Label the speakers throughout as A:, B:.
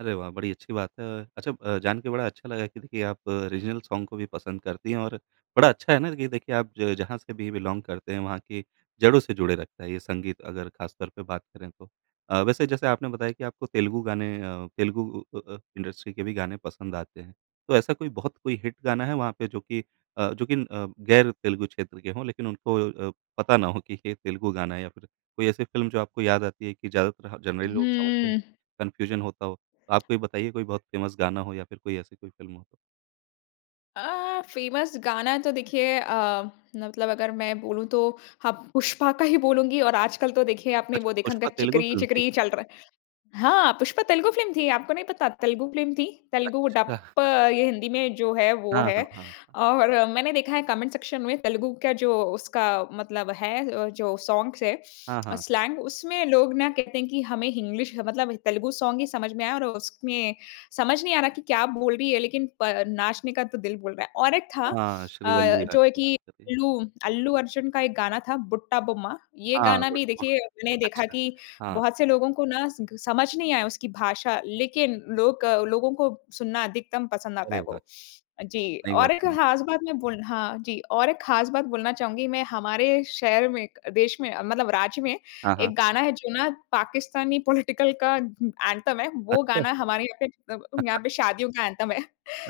A: अरे वाह! बड़ी अच्छी बात है अ, अच्छा अ, जान के बड़ा अच्छा लगा कि देखिए आप रीज़नल सॉन्ग को भी पसंद करती हैं और बड़ा अच्छा है ना कि देखिए आप ज जहाँ से भी बिलॉंग करते हैं वहाँ की जड़ों से जुड़े रखता है, ये संगीत अगर खास तौर पे बात करें तो। अ, वैसे जैसे आपने बताया कि आपको तेलुगु गाने, अ, तेलुगु उ अ अ, इंडस्ट्री के भी गाने पसंद आते हैं, तो ऐसा कोई बहुत कोई हिट गाना है वहाँ पे जो कि अ, जो कि अ, गैर तेलुगु क्षेत्र के हों, लेकिन उनको अ, पता ना हो कि ये तेलुगु गाना है या फिर कोई ऐसी फ़िल्म जो आपको याद आती है कि ज़्यादातर ह जनरली लोग समझते हैं,
B: हुँ।
A: कन्फ्यूज़न होता हो? आप कोई बताइए कोई बहुत फ़ेमस गाना हो या फिर कोई ऐसी कोई फ़िल्म हो?
B: अ, फ़ेमस गाना तो देखिए अ, मतलब अगर मैं बोलूँ तो हाँ, पुष्पा का ही बोलूँगी और आजकल तो देखिए आपने
A: अच्छा
B: वो देखा होंगा
A: पुष्पा तेलुगु
B: "चिकरी
A: फ़िल्म थी?
B: चिकरी" चल रहा है। हाँ, पुष्पा तेलुगु फ़िल्म थी, आपको नहीं पता? तेलुगु फ़िल्म थी, तेलुगु
A: अच्छा।
B: डप्प ये हिंदी में जो है, वो
A: हाँ,
B: है।
A: हाँ, हाँ।
B: और मैंने देखा है कमेंट सेक्शन में तेलुगु का जो उसका मतलब है अ, जो सॉन्ग्स है
A: हाँ,
B: अ,
A: हाँ।
B: स्लैंग उसमे लोग ना कहते हैं कि हमें हिंग्लिश ह मतलब तेलुगु सॉन्ग ही समझ में आया और उसमें समझ नहीं आ रहा कि क्या बोल रही है लेकिन प नाचने का तो दिल बोल रहा है। और एक था
A: हाँ,
B: अ,
A: श्रीवल्ली
B: जो है
A: हाली
B: कि
A: नाचते थे। हाँ।
B: अल्लू अल्लू अर्जुन का एक गाना था "बुट्टा बोम्मा" ये
A: हाँ,
B: गाना
A: बट
B: भी
A: व
B: देखिए मैंने देखा
A: अच्छा।
B: कि
A: हाँ।
B: बहुत से लोगों को ना स समझ नहीं आया उसकी भाषा लेकिन लोक लोगों को सुनना अधिकतम पसंद आता
A: अरे
B: है
A: वाह!
B: वो। जी,
A: नई
B: और
A: बात
B: एक
A: है ना।
B: खास बात मैं बोल हाँ जी और एक खास बात बोलना चाहूँगी मैं हमारे शहर में देश में मतलब राज्य में
A: हाँ, हाँ।
B: एक गाना है जो ना पाकिस्तानी पॉलिटिकल का उम, एंथम है वो
A: अच्छा।
B: गाना हमारे यहाँ पे मतलब यहाँ पे शादियों का एंथम है।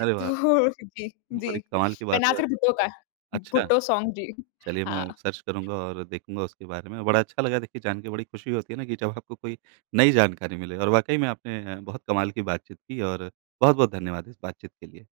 A: अरे वाह!
B: तो जी, जी।
A: बड़ी कमाल की बात है।
B: बेनज़ीर भुट्टो का
A: अच्छा!
B: भुट्टो सॉन्ग जी।
A: चलिए मैं
B: हाँ।
A: सर्च करूँगा और देखूँगा उसके बारे में। बड़ा अच्छा लगा देखिए जान के बड़ी खुशी होती है ना कि जब आपको कोई नई जानकारी मिले और वाक़ई में आपने अ, बहुत कमाल की बातचीत की और बहुत-बहुत धन्यवाद इस बातचीत के लिए।